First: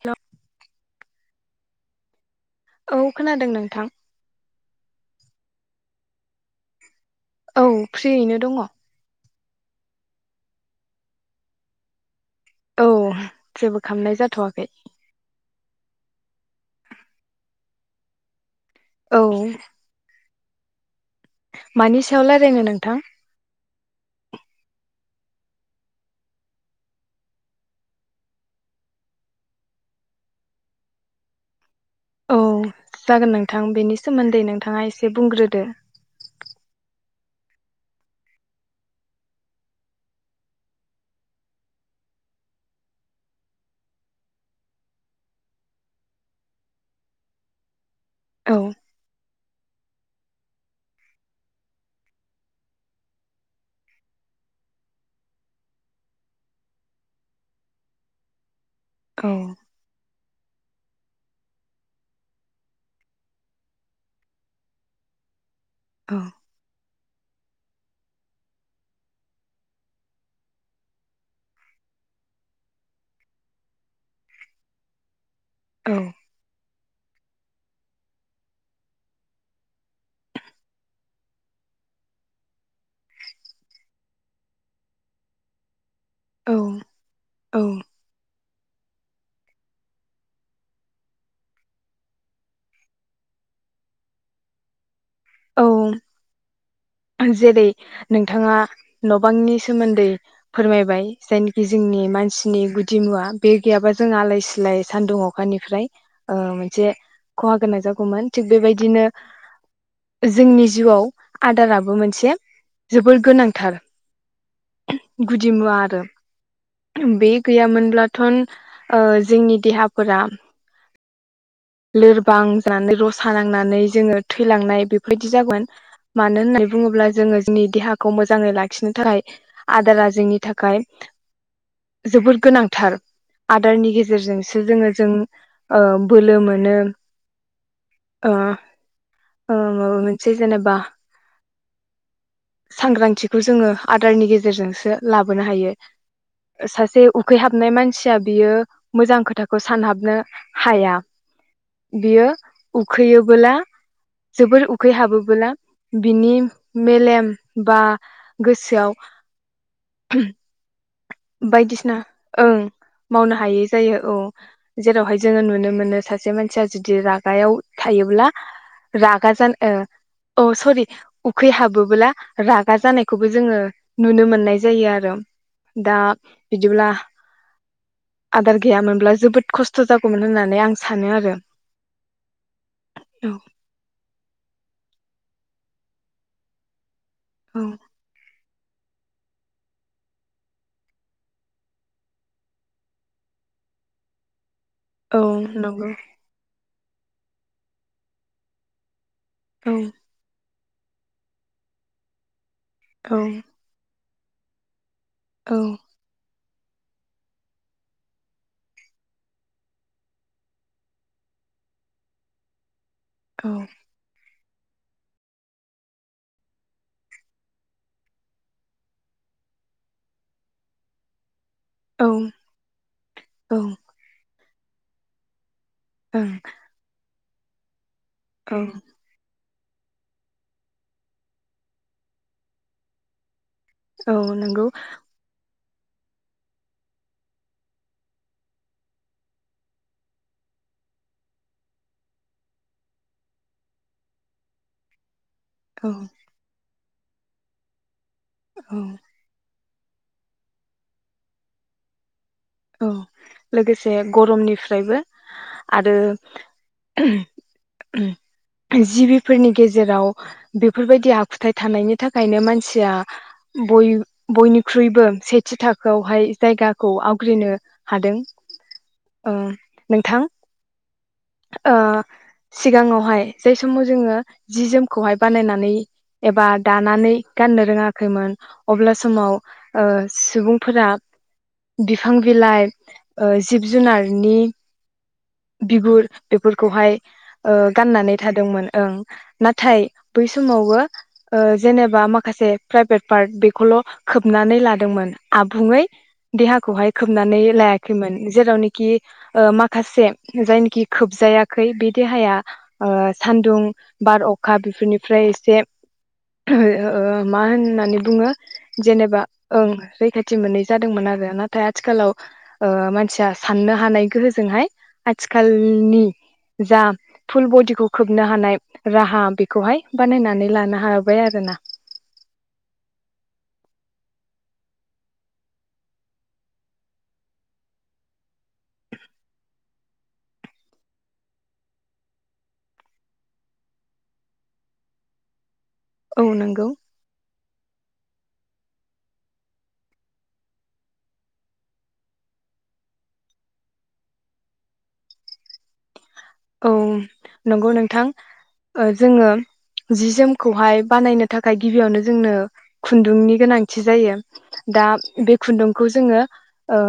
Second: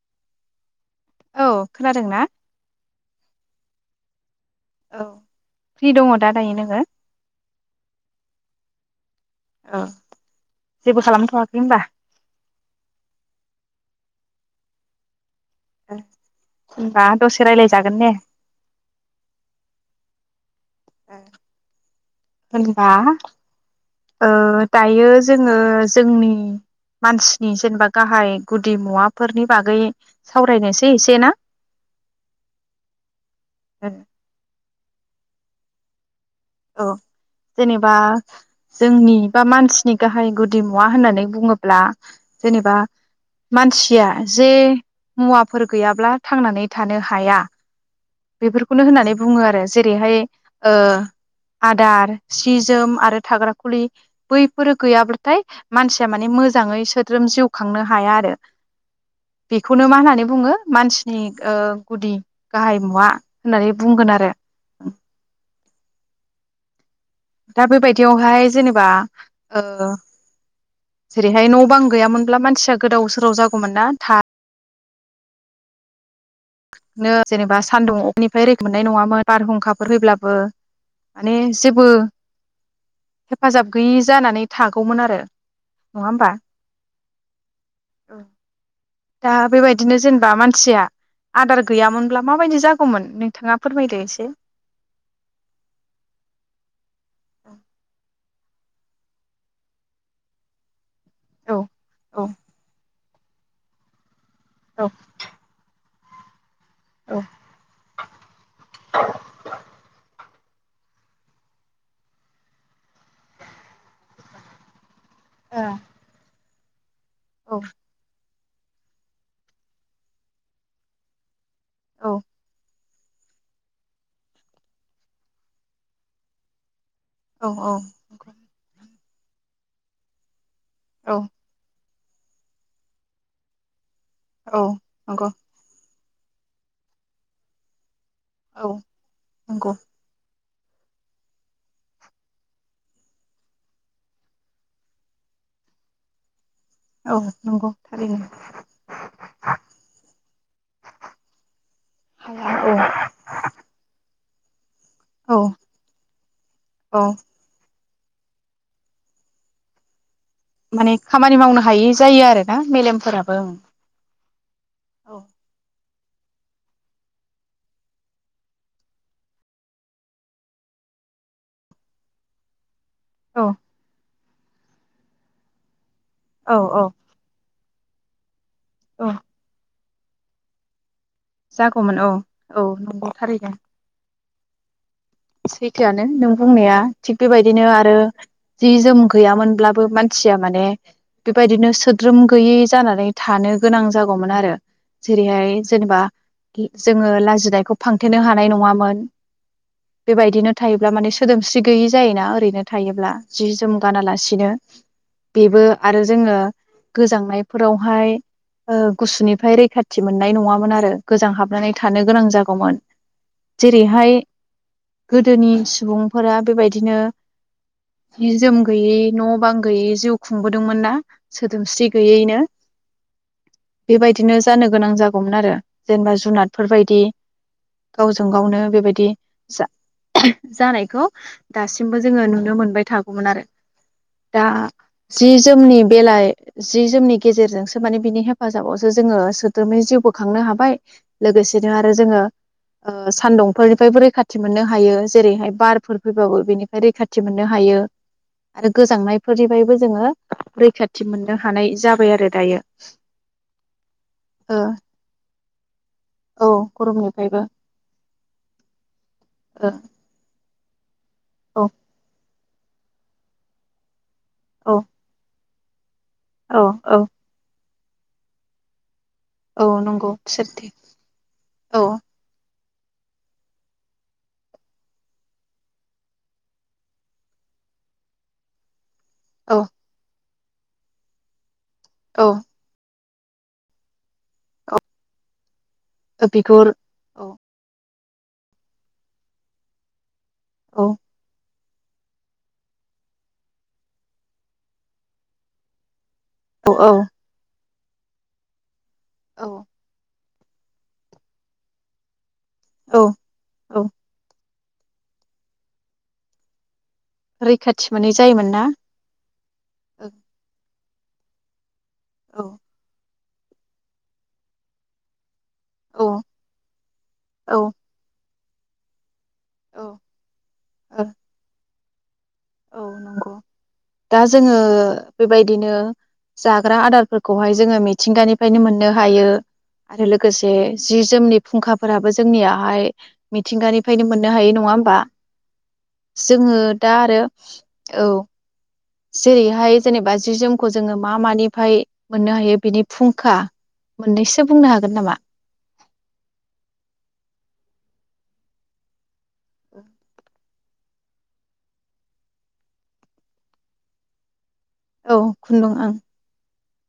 Hello औ खोनादों ना? औ खोनादों नोंथां औ फ्रि दङ दा दायो नोङो औ फ्रियैनो दङ औ जेबो खालामथ'वाखै होनबा? औ जेबो खालामनाय जाथ'वाखै। होनबा दसे राय्लायजागोन ने औ। मानि सायाव रायलायनो होनबा नोंथां ओ। दायो जोङो जोंनि मानसिनि जेनेबा गाहाय गुदि मुवाफोरनि बागै सावरायनोसै एसे ना। औ जागोन नोंथां बेनि सोमोन्दै नोंथाङा ए से बुंग्रोदो। औ जेनेबा जोंनि बा मानसिनि गाहाय गुदि मुवा होननानै बुङोब्ला जेनेबा मानसिया जे मुवाफोर गैयाब्ला थांनानै थानो हाया। औ बेफोरखौनो होनानै बुङो आरो जेरैहाय ओ आदार सि जोम आरो थाग्रााखुलि बैफोरो गैयाब्लाथाय मानसिया माने मोजाङै सोद्रोम जिउ खांनो हाया आरो। औ बेखौनो मा होननानै बुङो मानसिनि ओ गुदि गाहाय मुवा होननानै बुंगोन आरो। औ। दा बेबायदियावहाय जेनेबा ओ जेरैहाय न' बां गैयामोनब्ला मानसिया गोदाव सोराव जागौमोन ना था औ। नो जेनेबा सानदुं अफनिफ्राय रैख मोननाय नङामोन बारहुंखाफोर फब्लाबो माने जेबो हेफाजाब गैयि जानानै थागौमोन आरो। नङा होमबा? औ दा बेबायदिनो जेनेबा मानसिया। आदार गैयामोनब्ला माबायदि जागौमोन नोंथाङा फोरमायदो एसे। औ जेरै नोंथाङा न' बांनि सोमोन्दै फोरमायबाय। औ जायनाखि जोंनि औ मानसिनि गु दि मुवा बे गैयाबा जों आलाय सिलाय औ सान्दुं अखानिफ्राय ओ मोनसे औ खहा गोनां जागौमोन थिग बेबायदिनो जोंनि जिउआव आदाराबो मोनसे जोबोर गोनांथार। गुदि औ मुवा आरो। बे औ गैयामोनब्लानथन ओ जोंनि देहाफोरा। लोरबां जानो सा नांनानै जोङो थैलांनाय बेफोरबायदि जागोन मानो होननाय। बुङोब्ला जो औ जोंनिहाखौ लाखिनो थाखाय आदार जोंनि थाखाय औ गाय जोबोद गोनांथार आदारनि गेजेर औ जोंसो जोङो जों नंगौ ओ बोलो मो नो औ ओ नंगौ मोनसे जेनेबा सांग्रांथिखौ जोङो आदारनि गेजेरजोंसो लाबोनो हायो। सासे औ नंगौ उखैहाबनाय मानसिया थारैनो बियो मोजां खोथाखौ सानहाबनो हाया बियो हाया औ उखैयोबोला जोबोर उ औ उखैहाबोबोला बिनि औ मेलेम बा गोसोआव माने खामानि मावनो हायि बायदिसिना जायो आरोना ओं मेलेमफोराबो मावनो हायै जायो औ जेरावहाय ओं जोङो नुनो मोनो सा से मानसिया जुदि रागायाव थायोब्ला रागा जान ओ अ सरि उखैहाबोबोला राग जानायखौबो औ जोङो नुनो मोनो नाय जायो आरो दा औ औ औ बिदिब्ला आदार औ गैयामोनब्ला जोबोद खस्थ' थ' जागौमोन होननानै आं सान जागौमोन औ औ नंगौ औ थारैनो। सैथोआनो नों बुंनाया। थिग औ बेबायदिनो आरो जि जोम गैयामोनब्लाबो मानसिया माने बेबायदिनो सोद्रोम गैयै जानानै थानो गोनां जागौमोन आरो औ जेरैहाय नंगौ जेनेबा गि जोङो लाजिनायखौ फांथेनो हानाय नङामोन। औ बेबायदिनोद थायोब्ला माने सोदोमस्रि गैयि जायोना ओरैनो औ थायोब्ला जि जोम गानालासि दिनो बेबो आरो जोङो गोजांनायफोरावहाय ओ गुसुनिफ्राय रैखाथि मोननाय नङामोन आरो गोजां हाबनानै थानो गोनां जागौमोन। औ जेरैहाय गोदोनि सुबुंफोरा बेबायदिनो जि जोम गैयै न' बां गोयै जिउ खुंबोदोंमोन ना? सोदोमस्रि औ गैयैनो औ बेबायदिनोस जानो गोनां जागौमोन आरो जेनेबा ओं जुनादफोर बायदि गावजों औ गावनो बेबायदि जा [unintelligible] जानायखौ दासिमबो जोङो नुनो मोनबाय थागौमोन आरो औ दा नंगौ जि जोमनि बेलाइ जि जोमनि गेजेरजोंसो माने बिनि हेफाजाबावसो जोङो सोद्रोमै जिउबो खांनो हाबाय लोगोसेनो आरो जोङो ओ सान्दुंफोरनिफ्रायबो रैखाथि थि मोननो हायो स जेरैहाय औ बारफोर फैबाबो बेनि रैखाथि मोननो हायो। आरो औ गोजांनायफोरनिफायबो स जोङो रैखाथि मोननो हानाय जाबाय आरो दायो औ लोगोसे ओ गरमनिफ्रायबो आरो औ गरमनिफ्रायबो [unintelligible] जिबिफोरनि ओ गेजेराव बेफोरबायद दि आखुथाय थानायनि थाखायनो मानसि सिया बय औ बयनिख्रुइबो सेथ जिथाख खौहाय औ जायगाखौ औ आव नो हादों। ओ औ नंगौ नोंथां सोरथि ओ औ सिगाङावहाय जाय समाव जोङो जि जोमखौहाय बानायनानै एबा दानानै गाननो रोङाखैमोन अब्ला ज समाव औ ओ सुबुंफोरा बिफां औ बिलाइ ओ जिब जुनार नि बिगुर औ बिगुर बेफोरखौहाय औ ओ गाननानै थादोंमोन ओं नाथाय बै समावबो औ ओ जेनेबा माखासे प्राइभेट पार्ट बेखौल' खोबनानै लादोंमोन आबुंङै औ देहाखौहाय औ खोबनानै लाया खैमोन जेरावनि कि औ ओ माखासे जायनोखि खोबजायाखै बे देहाया ओ औ सान्दुं औ बार अख अखा बेफोरनिफ्राय एसे ओ ओ ओ मा रैखाथि होननानै मोनै बुङो जायोमोन ना जेनेबा ओं औ रैखाथि मोनै जादोंमोन आरो नाथाय आथ आथिखालाव औ ओमानसिया साननो हानाय गोहोजोंहाय आथि आथिखालनि औ जा फुल बडिखौ खोबनो हानाय राहाम बेखौहाय औ बानायनानै लानो हाबाय आरोना औ नंगौ दा जोङो बेबायदिनो जाग्रा आदारफोरखौहाय जोङो मिथिंगानिफ्रायनो मोननो हायो आरो लोगोसे जि जोमनि फुंखाफोराबो जोंनियाहाय मिथिंगानिफ्रायनो मोननो हायो नङा होमबा औ जोङो नंगौ दा आरो औ जेरैहाय जेनेबा जि जोमखौ जोङो मा मानिफ्राय मोननो हायो बेनि फुंखा मोननैसो बुंनो हागोन नामा औ नंगौ नोंथां ओ जोङो जि जोम खौहाय बानायनो थाखाय गिबियावनो जोंनो खुन्दुंनि गोनांथि जायो दा औ बे खुन्दुं खुन्दुंखौ ओं जोङो ओ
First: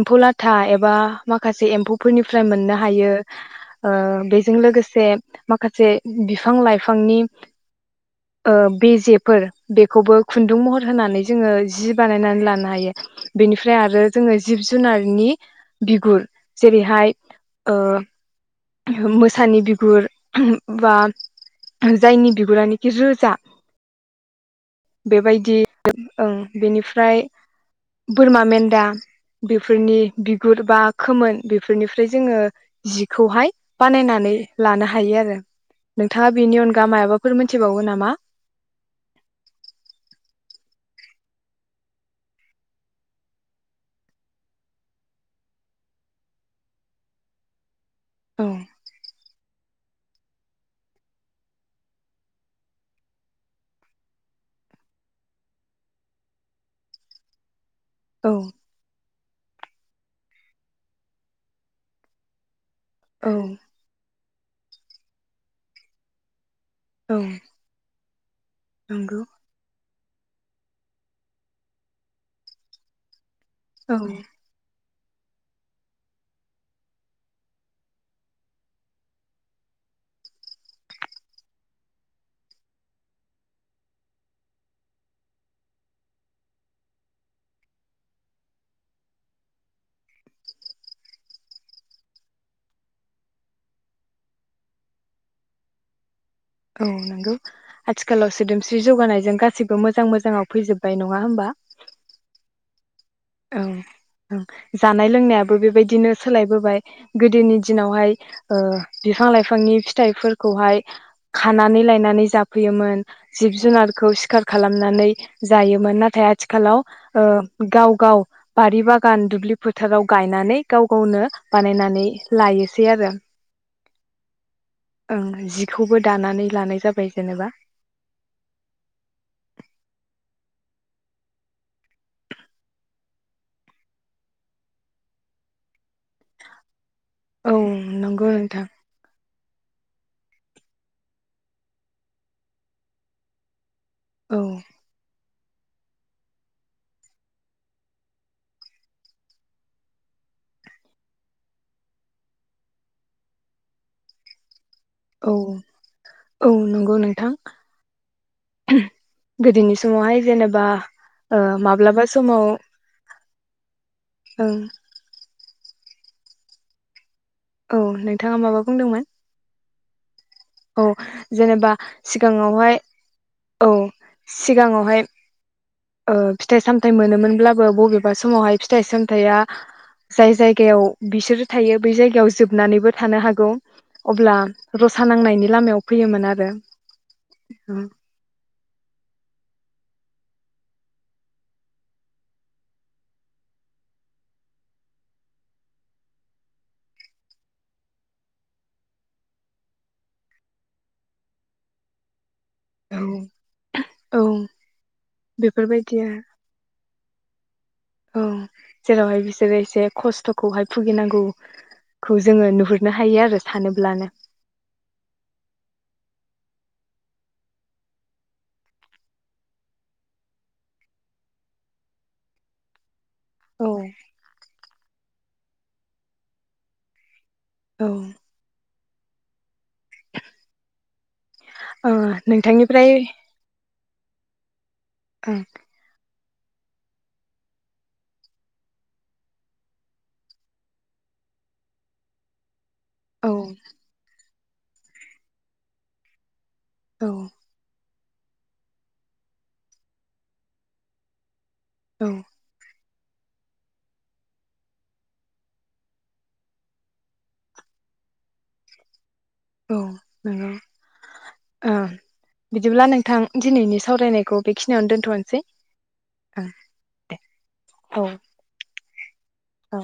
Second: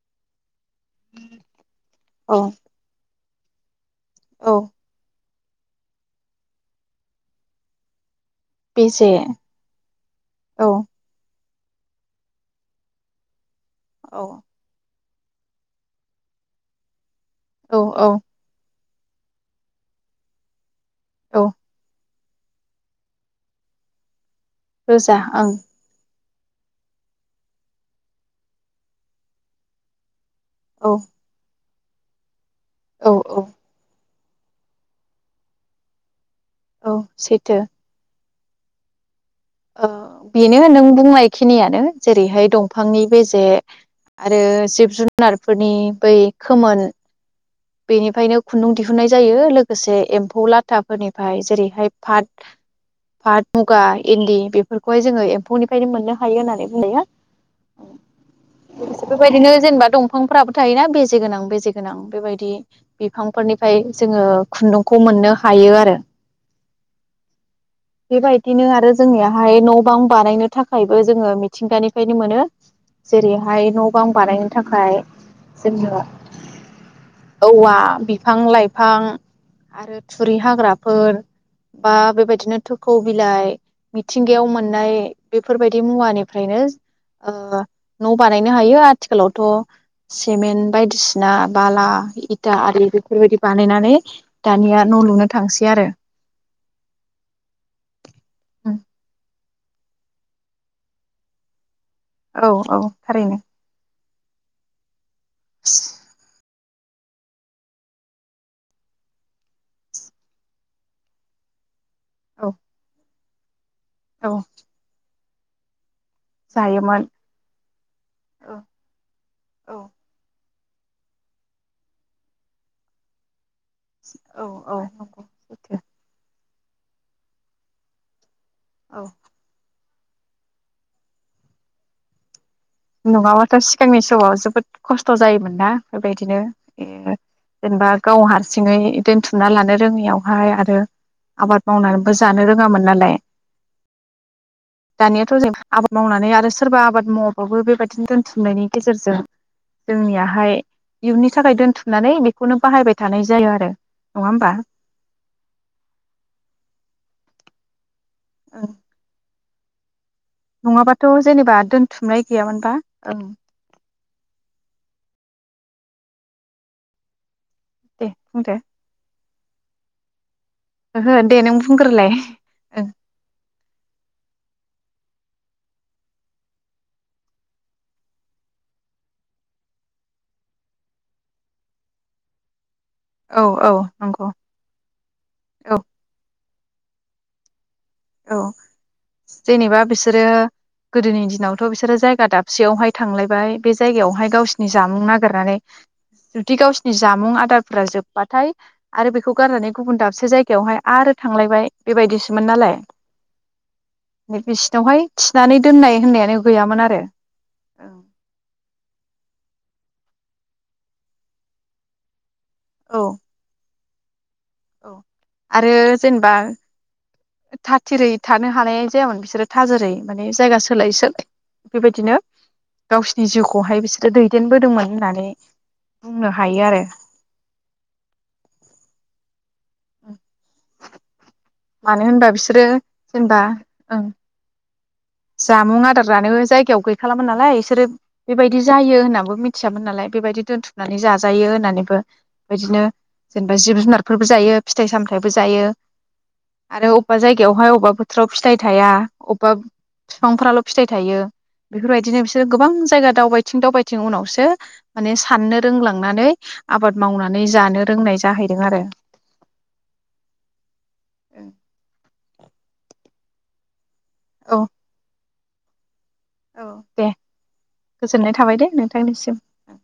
एम्फौ लाथा एम बा माखासे औ एम्फौफोरनिफ्राय मोननो हायो ओ औ बेजों लोगोसे माखासे बिफां लाइफांनि ओ बेजे बेजेफोर बेखौबो खुन्दुं औ महर होनानै जो बानायनानै लानो हायो बेनि फ्राय आरो जोङो औ जिब जुनार नि बिगुर जेरैहाय ओ औ औ मोसानि बिगुर बा औ [unintelligible] जायनि बिगुरानिखि रोजा रोजा ओं बेबायदि ओं बेनिफ्राय बोरमा मेन्दा बेफोरनि बिगुर बा औ खोमोन बे बेफोरनिफ्राय जोङो औ औ जिखौहाय बानायनानै लानो हायो आरो नोंथाङा बेनि अनगा औ मायबाफोर सैथो मोनथिबावगौ नामा? ओ बेनो नों बुंनाय खिनियानो जेरैहाय दंफांनि बेजे आरो जिब जुनारफोरनि बै खोमोन बेनिफ्रायनो औ खुन्दुं दिहुननाय जायो लोग गोसे एम्फौ लाथाफोरनिफ्राय जेरैहाय फाट फाट मुगा इन्दि बेफोरखौहाय जोङो एम्फौनिफ्रायनो मोननो हायो होननानै बुंजायो। औ बेबायदिनो जेनेबा दंफांफोराबो थाय ना बेजे गोनां बेजे गोनां बेबायद दि औ बिफांफोरनिफ्राय जोङो खुन्दुंखौ मोननो हायो आरो। औ बिबायद दिनो आरो नंगौ जोंनियाहाय न' गोबां बानायनो थाखायबो जोङो मिथिंगानिफ्रायनो मोनो जेरै बाहाय न' औ बां बानायनो थाखाय जोंनो औवा बिफां लाइफां आरो थुरि हाग्राफोर बा बेबायदिनो थोखौ बिलाइ मिथिंगायाव मोननाय बेफोरबायदि मुवानिफ्रायनो ओ न' बानायनो हायो। आथिखालावथ' सिमेन्ट बायदिसिना बाला इथा आरि बेफोरबायदि बानायनानै दानिया न' लुनो थांसै आरो औ नोंगौ आथिखालाव सोदोमस्रि जौगानायजों गास सिबो मोजां मोजाङाव फैजोबबाय नङा होमबा। औ औ। थारैनो औ। जाब जानाय लोंनायाबो बेबायदिनो सोलायबोबाय। गोदोनि दिनावहाय ओ बिफां लाइफांनि फिथाइफोरखौहाय खानानै लाय नानै औ जाफैयोमोन। जिब जुनार खौ औ सिखार खालामनानै। जायोमोन ना थाय आथिखालाव जायोमोन ओ गाव औ बारि बागान दुब्लि औ फोथाराव गाय नानै गाव गावनो बानायनानै लायोसै आरो। औ औ नंगौ ओं सैथो जिखौबो दानानै लानाय जाबाय जेनेबा। औ। [inaudible] नङाबाथ' सिगांनि समाव जोबोद खस्थ' जायोमोन ना। बेबायदिनो औ जेनेबा गाव नंगौ नोंथां हारसिङै दोनथुमना लानो। जोंनियावहाय आरो आबाद मावनानैबो जानो रोङामोन नालाय । औ ' नायाथ जों आबाद मावनानै आरो सोरबा आबाद माव बखौबो बेबायदिनो दोन्थुमनायनि गेजेरजों जोंनियाहाय इयुननि थाखाय दोनथुमनानै बेखौनो बाहायबाय थानाय जायो आरो। नङा होमबा? औ औ नंगौ नोंथां। औ। गोदोनि समावहाय जेनेबा नङाबाथ' ओ जेनेबा माब्लाबा दोनथुमनाय गैयामोनबा ओं। औ। औ दे नोंथाङा बुंदो माबा बुंदोंमोन? औ ओहो दे नों जेनेबा बुंग्रोलाय सिगाङावहाय औ सिगाङावहाय। ओ फिथाइ सामथाय मोनोमोनब्लाबो बबेबा समावहाय फिथाइ सामथायाइया जाय जायगायाव बिसोरो थायो, बै जायगायाव जोबनानैबो थानो हागौ ओं औ नंगौ अब्ला रसा नांनाय औ लामायाव फैयोन आरो । उम। औ जेनेबा बिसोरो गोदोनि दिनावथ' बिसोरो जायगा दाबसेयावहाय थांलायबाय, बे जायगायावहाय गावसिनि जामुं नागिरनानै जुदि गावसिनि जामुं आदारफोरा जोब्बाथाय। आरो बेखौ गारनानै गुबुन दाबसे जायगायावहाय आरो थांलायबाय बेबायदिसोमोन नालाय । औ बेसिनावहाय थिनानै बेफोरबायदि दोननाय होननायानो गैयामोन आरो, औ। जेरैसे खस्थ'खौहाय भुगिनांगौ। जोङो नुहुरनो औ हायो आरो सान फ्लानो। औ आरो जेनेबा था थिरै थानो हानाय जायामोन बिसोरो थाजोरै माने जायगा सोलाय सोलाय बेबायदिनो गावसिनि औ जिउखौहाय बिसोरो दैदेनबोदोंमोन होननानै बुंनो हायो आरो। औ ओ मानो होनबा बिसोरो नोंथांनिफ्राय जेनेबा ओं। औ जामुं आदार जानो जायगायाव गैखालामोन नालाय बिसोरो बेबायदि जायो होननानैबो मिथियामोन नालाय बेबायदि दोनथुमनानै जाजायो होननानैबो बिदिनो औ जेनेबा जिब जुनारफोर । जायो फिथाइ सामथायबो जायो। आरो औ अबेबा जायगायावहाय अबेबा थ्राव फिथाइ थाया अबेबा बिफांफोराल' फिथाइ थायो। औ बेफोरबायदिनो बिसोरो गोबां जायगा दावबायथिं दावबायथिं उनावसो माने साननो रोंलांनानै आबाद मावनानै जानो रोंनाय जाहैदों आरो औ नोंगौ ओ- बिदिब्ला नोंथां दिनैनि सावरायनायखौ औ बेखिनियावनो दोनथ'नोसै। ओं औ दे औ गोजोननाय थाबाय दे नोंथ थांनिसिम। औ